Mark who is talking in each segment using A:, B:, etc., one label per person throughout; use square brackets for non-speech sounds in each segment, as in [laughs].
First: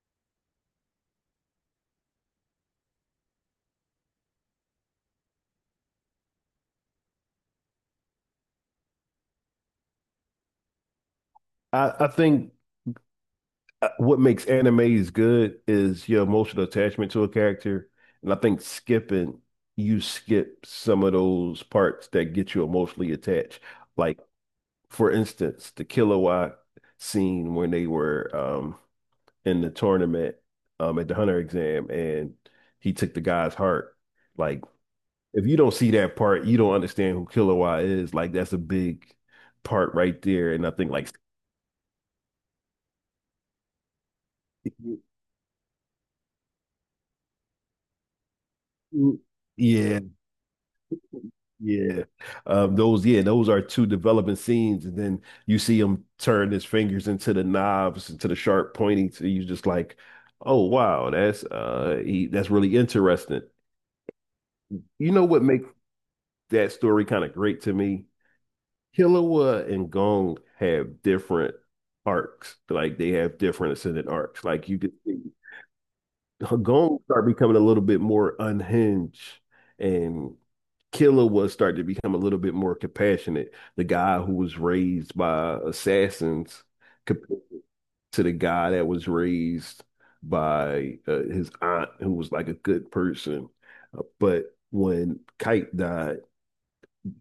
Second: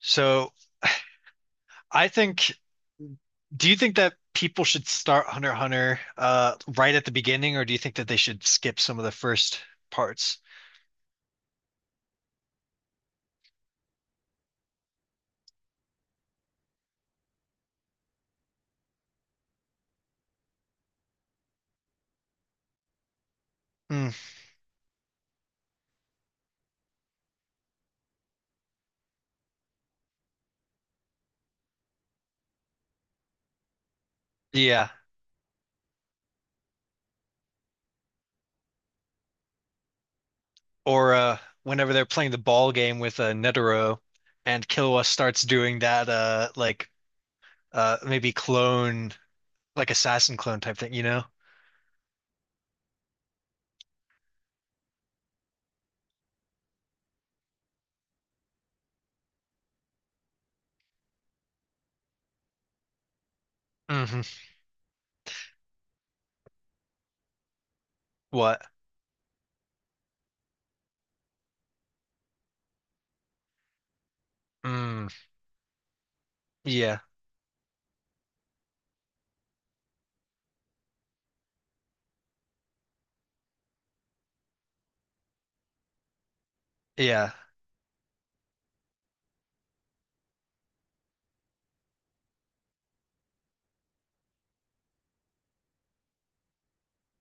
A: So I think, do you think that people should start Hunter x Hunter right at the beginning, or do you think that they should skip some of the first parts?
B: I think what makes animes good is your emotional attachment to a character. And I think you skip some of those parts that get you emotionally attached.
A: Hmm.
B: Like, for instance, the Killua scene when they were in the tournament at the Hunter exam and he took the guy's heart. Like,
A: Yeah,
B: if you don't see that part, you don't understand who Killua is. Like, that's a big part right there. And I think, like,
A: or whenever they're playing the ball game with Netero, and Killua starts doing that, like maybe clone, like
B: yeah,
A: assassin clone type thing, you know?
B: Yeah, yeah, those are two developing scenes, and then you see him turn his fingers into the knobs, into the sharp pointy. So you just like, oh wow, that's that's really interesting.
A: Hmm.
B: You know what makes that story kind of great to me?
A: What?
B: Killua and Gong have different arcs, like they have different ascendant arcs. Like you could
A: Mm,
B: see Gong
A: yeah,
B: start becoming a little bit more unhinged, and Killer was starting to become a little bit more compassionate. The guy who was raised by assassins
A: yeah.
B: compared to the guy that was raised by his aunt, who was like a good person. But when Kite died,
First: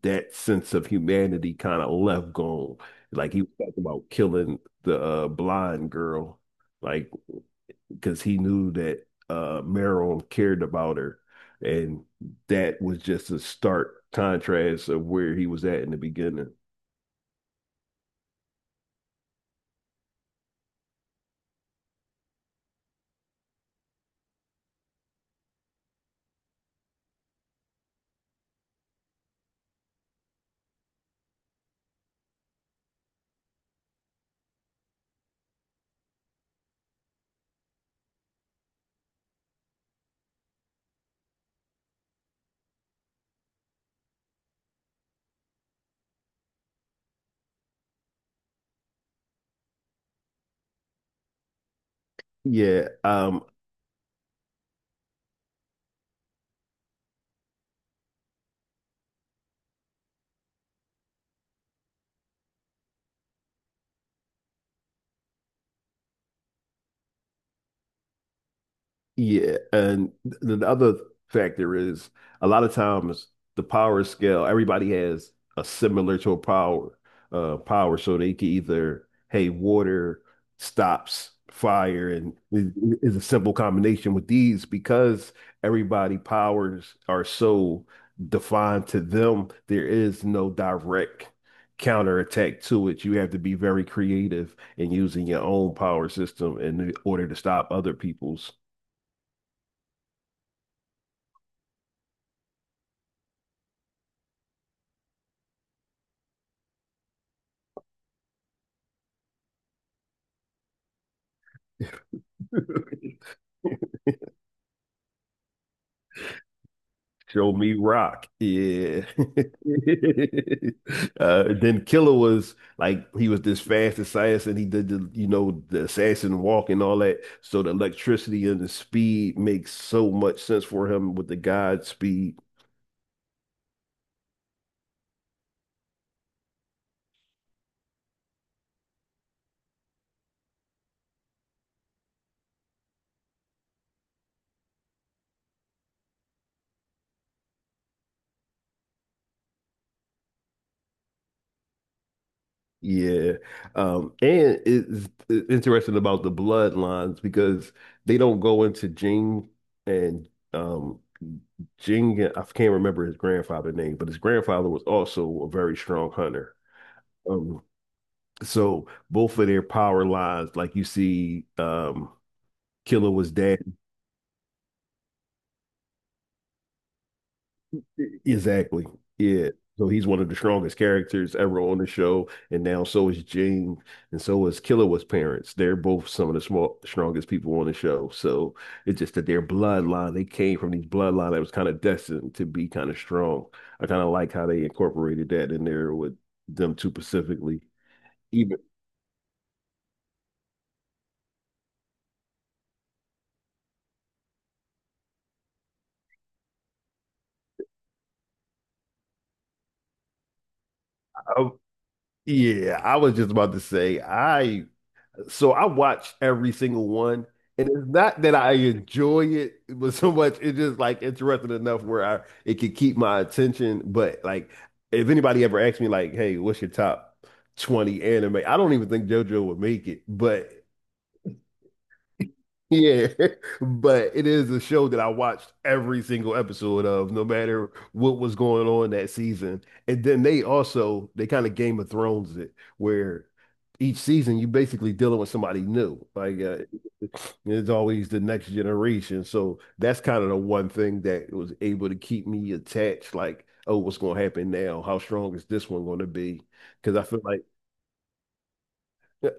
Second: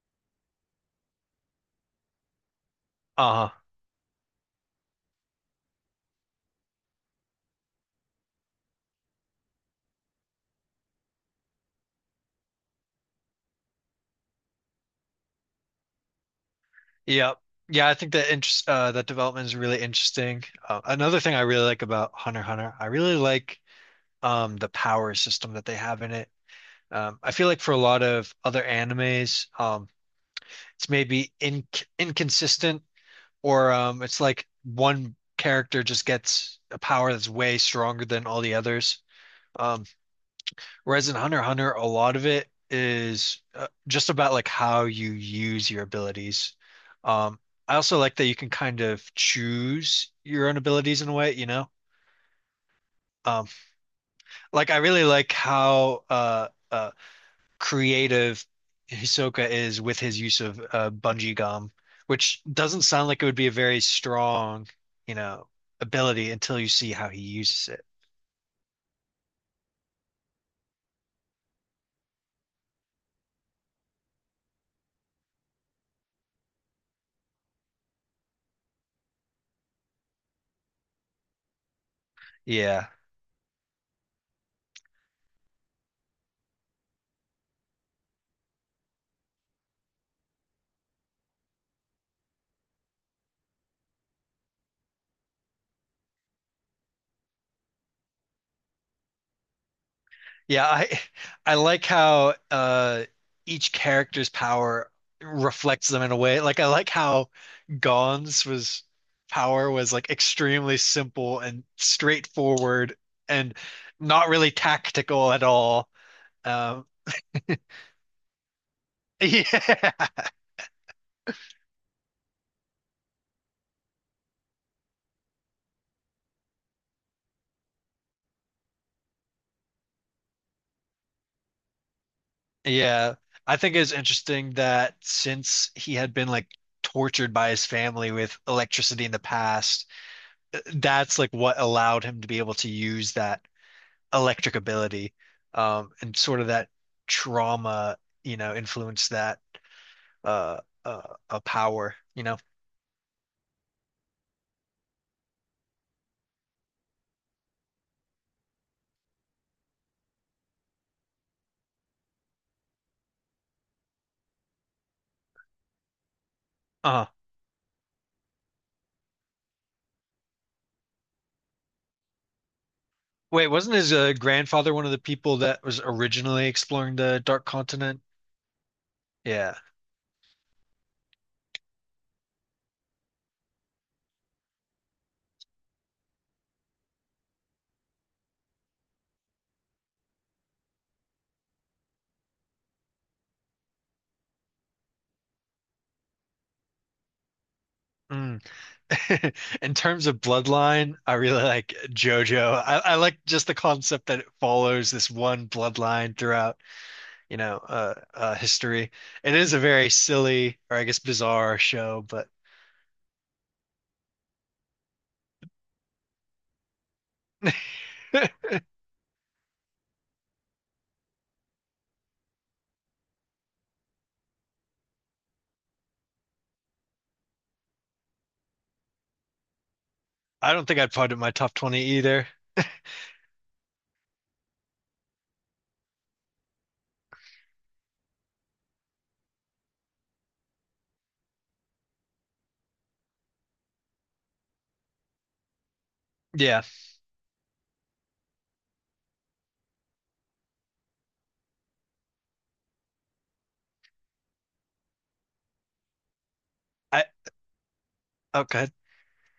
B: that sense of humanity kind of left gone. Like he
A: Uh-huh.
B: was talking about killing the blind girl. Like because he knew that Meryl cared about her, and that was just a stark contrast of where he was at in the beginning.
A: Yep. Yeah, I think that interest that development is really interesting. Another thing I really like about Hunter x Hunter, I really like the power system that they have in it. I feel like for a lot of other animes, it's maybe in inconsistent or it's like one character just gets a power that's way stronger than all the others. Um, Whereas in Hunter x Hunter, a lot of it is just about like how you use your abilities. Um, I also like that you can kind of choose your own abilities in a way, you know?
B: Yeah, um,
A: Um, like I really like how creative Hisoka is with his use of bungee gum, which doesn't sound like it would be a very strong, you know, ability until you see how he uses it.
B: Yeah, and the other factor is a lot of times the power scale, everybody has a similar to a power, power, so they can either, hey, water stops fire, and
A: Yeah.
B: is a simple combination with these because everybody powers are so defined to them. There is no direct counterattack to it. You have to be very creative in using your own power system in order to stop other people's.
A: Yeah, I like how each character's power reflects them in a way. Like I like how Gon's was power was like extremely simple and straightforward
B: [laughs]
A: and not really tactical at all. Um.
B: Show me rock. Yeah.
A: [laughs]
B: [laughs]
A: Yeah.
B: Then Killer was like he was this fast assassin. He did the the assassin walk and all that. So the electricity and the speed makes so much sense for him with the God speed.
A: Yeah. I think it's interesting that since he had been like tortured by his family with electricity in the past, that's like what allowed him to be able to use that electric ability, and sort of that trauma, you know, influenced that uh, uh, power, you know.
B: Yeah. And it's interesting about the bloodlines because they don't go into Jing and um Jing, I can't remember his grandfather name, but his grandfather was also a very strong hunter.
A: Uh,
B: Um, So both of their power lines, like you see, Killer was
A: Wait,
B: dead.
A: wasn't his grandfather one of the people that was originally exploring the Dark Continent?
B: Exactly. Yeah.
A: Yeah.
B: So he's one of the strongest characters ever on the show, and now so is Jane, and so is Killer was parents. They're both some of the small strongest people on the show. So it's just that their bloodline, they came from these bloodline that was kind of destined to be kind of strong. I kind of like how they incorporated that in there with them two specifically.
A: Mm.
B: Even
A: [laughs] In terms of bloodline, I really like JoJo. I like just the concept that it follows this one bloodline throughout, you know, history. It is a very silly, or I guess bizarre
B: Oh,
A: show, but
B: yeah, I was just about to say I watched every single one, and it's not that I enjoy it, but so much it's just like interesting enough where I it could keep my attention. But like, if anybody ever asked me like, "Hey, what's your top 20 anime?" I don't even think JoJo would make it, but
A: I don't think I'd put it in my top 20 either.
B: yeah, [laughs] but it is a show that I watched every single episode of, no matter what was going on that season. And then they kind of Game of Thrones it, where each season you basically dealing with somebody new. Like
A: Yeah.
B: it's always the next generation. So that's kind of the one thing that was able to keep me attached. Like, oh, what's going to happen now? How strong is this one going to be? Because
A: I
B: I feel like
A: Okay.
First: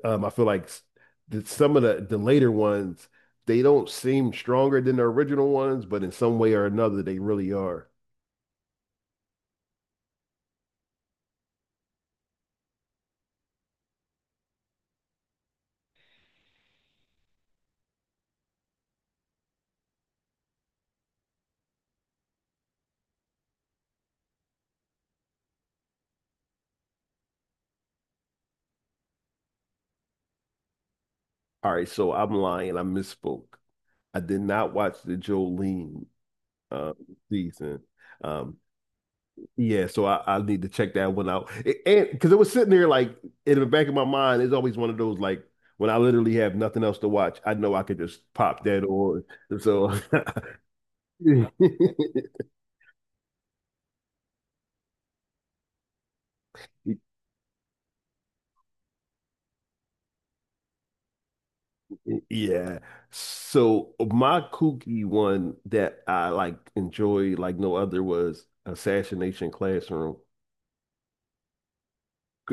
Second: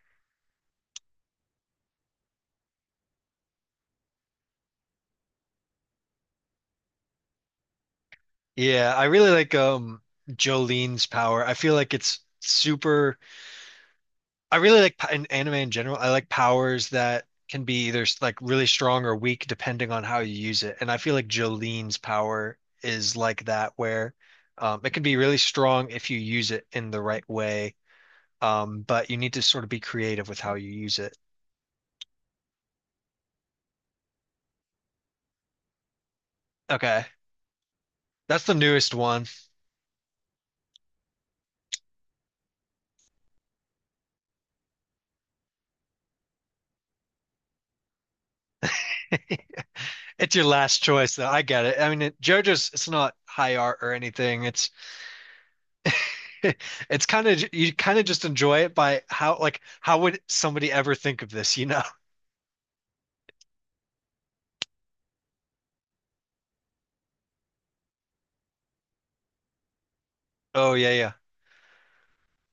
B: um, I feel like s- that some of the later ones they don't seem stronger than the original ones, but in some way or another they really are.
A: Yeah, I really like Jolene's power. I feel like it's super I really like in anime in general. I like powers that can be either like really strong or weak depending on how you use it. And I feel like Jolene's power is like that where it can be really strong if you use it in the right way. But you need to sort of be creative with how you use it.
B: All right, so I'm lying. I misspoke. I did not watch the Jolene um,
A: Okay.
B: season.
A: That's the
B: Um,
A: newest one.
B: yeah, so I need to check that one out. It- and Because it was sitting there like in the back of my mind, it's always one of those like when I literally have nothing else to watch, I know I could just pop that on. So.
A: It's your last choice though. I get it. I mean, JoJo's it's not high art or anything. It's [laughs]
B: [laughs]
A: It's
B: [laughs]
A: kind of you kind of just enjoy it by how like how would somebody ever think of this, you know? [laughs]
B: Yeah. So my kooky one that I like enjoy like no other was Assassination Classroom.
A: Oh yeah, yeah.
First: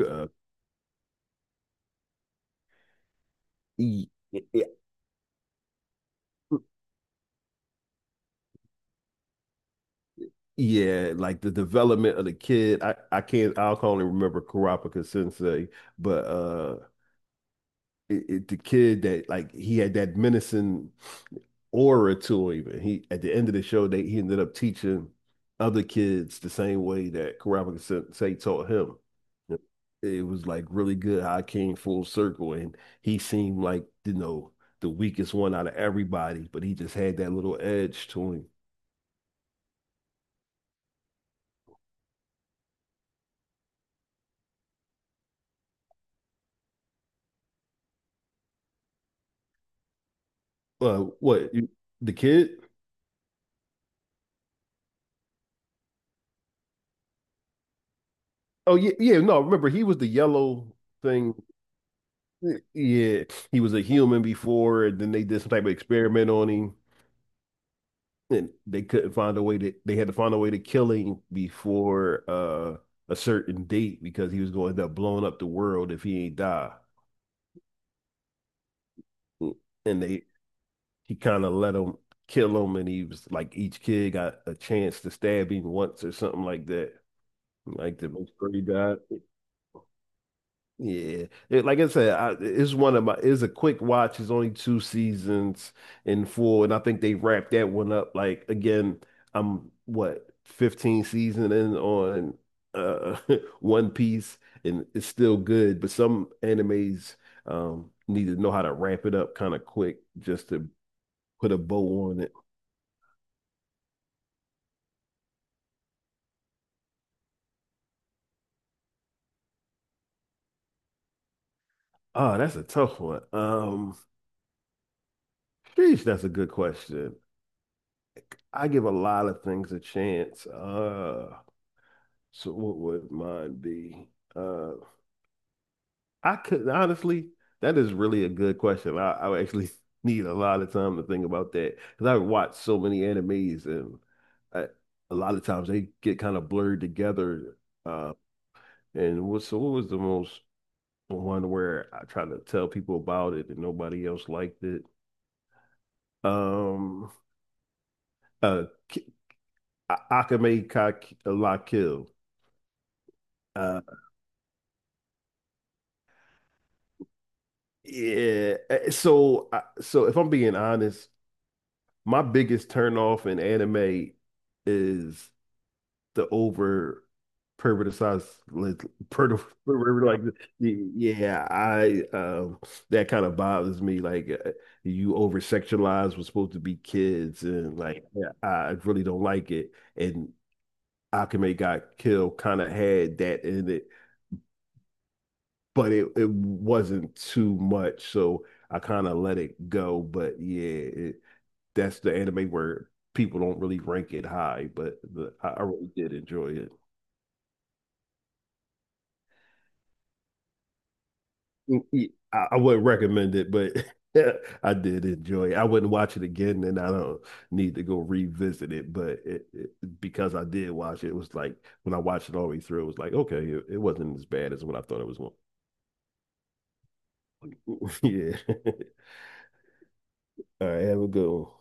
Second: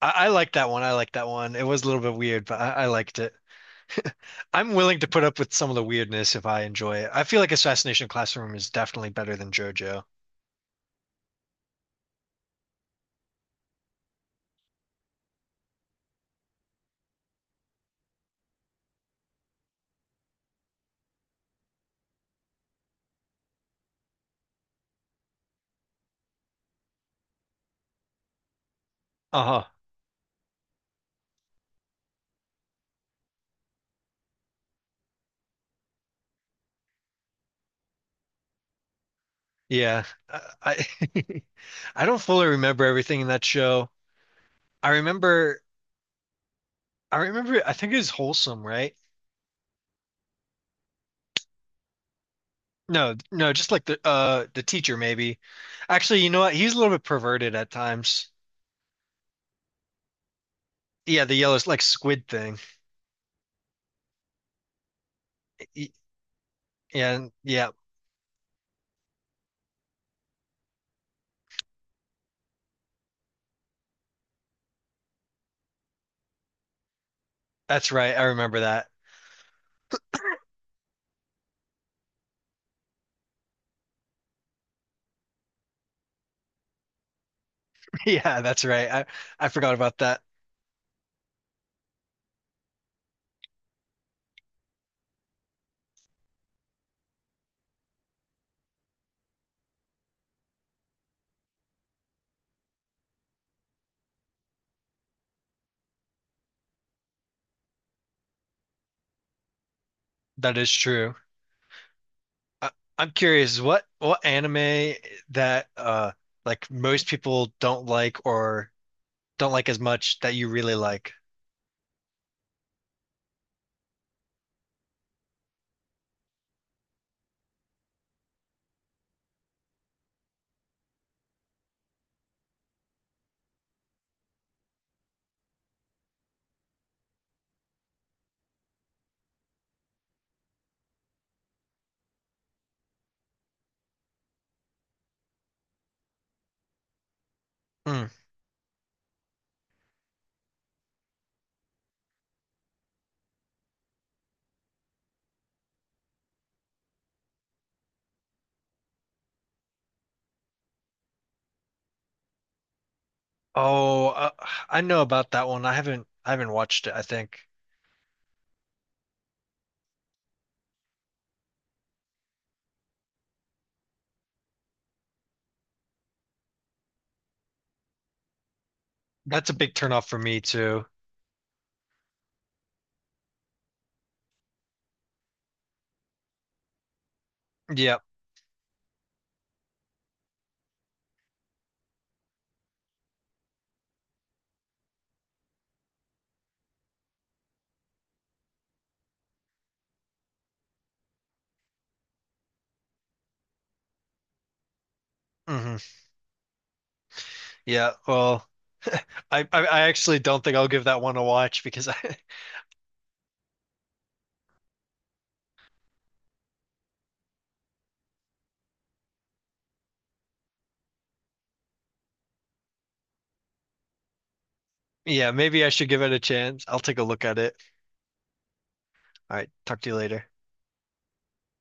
A: I, I like that one. I like that one. It was a little bit weird, but I liked it.
B: y-
A: I'm
B: y-
A: willing to put up with some of the weirdness if I enjoy it. I feel like Assassination Classroom is definitely better than JoJo.
B: yeah, like the development of the kid. I can't I can only remember Kurapika Sensei, but the kid that like he had that menacing orator even. He at the end of the show, they he ended up teaching other kids the same way that Karama Sensei taught him.
A: Uh-huh.
B: It was like really good how I came full circle and he seemed like, you know, the weakest one out of everybody, but he just had that little edge to him.
A: Yeah. I, [laughs] I don't fully remember everything in that show. I remember I remember I think it was Wholesome, right?
B: Uh, what you- the kid?
A: No, no, just like the teacher maybe. Actually, you know what? He's a little bit perverted at times.
B: Oh yeah, yeah. No, remember he was the yellow
A: Yeah, the
B: thing.
A: yellow like squid thing.
B: Yeah, he was a human before, and then they did some type of
A: Y-
B: experiment on him.
A: Yeah, yeah,
B: And they couldn't find a way to they had to find a way to kill him before a certain date because he was going to end up blowing up the world if he ain't die.
A: that's right. I remember that.
B: And they he kind of let him kill him and he was like each kid got a chance to stab him once or something like that. Like
A: [laughs]
B: the
A: Yeah,
B: before he
A: that's right.
B: died.
A: I forgot about that.
B: Yeah, like I said, it's one of my. It's a quick watch. It's only two seasons in full, and I think they wrapped that one up. Like again, I'm what 15 season in on uh [laughs] One Piece, and it's still good. But some animes need to know how to ramp it up kind of quick just
A: That
B: to
A: is true.
B: put a bow on it.
A: I, I'm curious, what anime that like most people don't like or don't like as much that you really like?
B: Oh, that's a tough one. Sheesh, that's a good question. I give a lot of things a chance. So what would mine be? Uh, I could honestly, that is really a good question. I would actually [laughs] need a lot of time to think about that because I watch so many animes and I, a lot of times they get kind of blurred together.
A: Hmm.
B: Uh, so what was the most one where I tried to tell people about it and nobody else liked it? Um, uh, Ki- Akame Ka La Kill. Uh,
A: Oh, I know about that one. I haven't watched it, I think.
B: yeah. So, so if I'm being honest. My biggest turn off in anime is the over perverticized like per,
A: That's a big
B: per-
A: turnoff for
B: like
A: me too.
B: Yeah I that kind of bothers me like you over sexualize what's supposed to be kids and
A: Yeah.
B: like yeah, I really don't like it. And Akame got killed kind of had that in it, but it wasn't too much so I kind of let it go. But yeah, that's the anime where people don't really rank it high, but I
A: Hmm.
B: really did enjoy
A: Yeah, well, [laughs] I actually don't think I'll give that one a watch because [laughs]
B: it.
A: I.
B: I wouldn't recommend it, but [laughs] I did enjoy it. I wouldn't watch it again, and I don't need to go revisit it. But because I did watch it, it was like when I watched it all the way through, it was like okay, it wasn't as bad as what I thought it was.
A: Yeah,
B: Going.
A: maybe I should give it a chance. I'll take a look at
B: To.
A: it.
B: [laughs] Yeah. [laughs]
A: All right, talk to you later.
B: All right. Have a good one.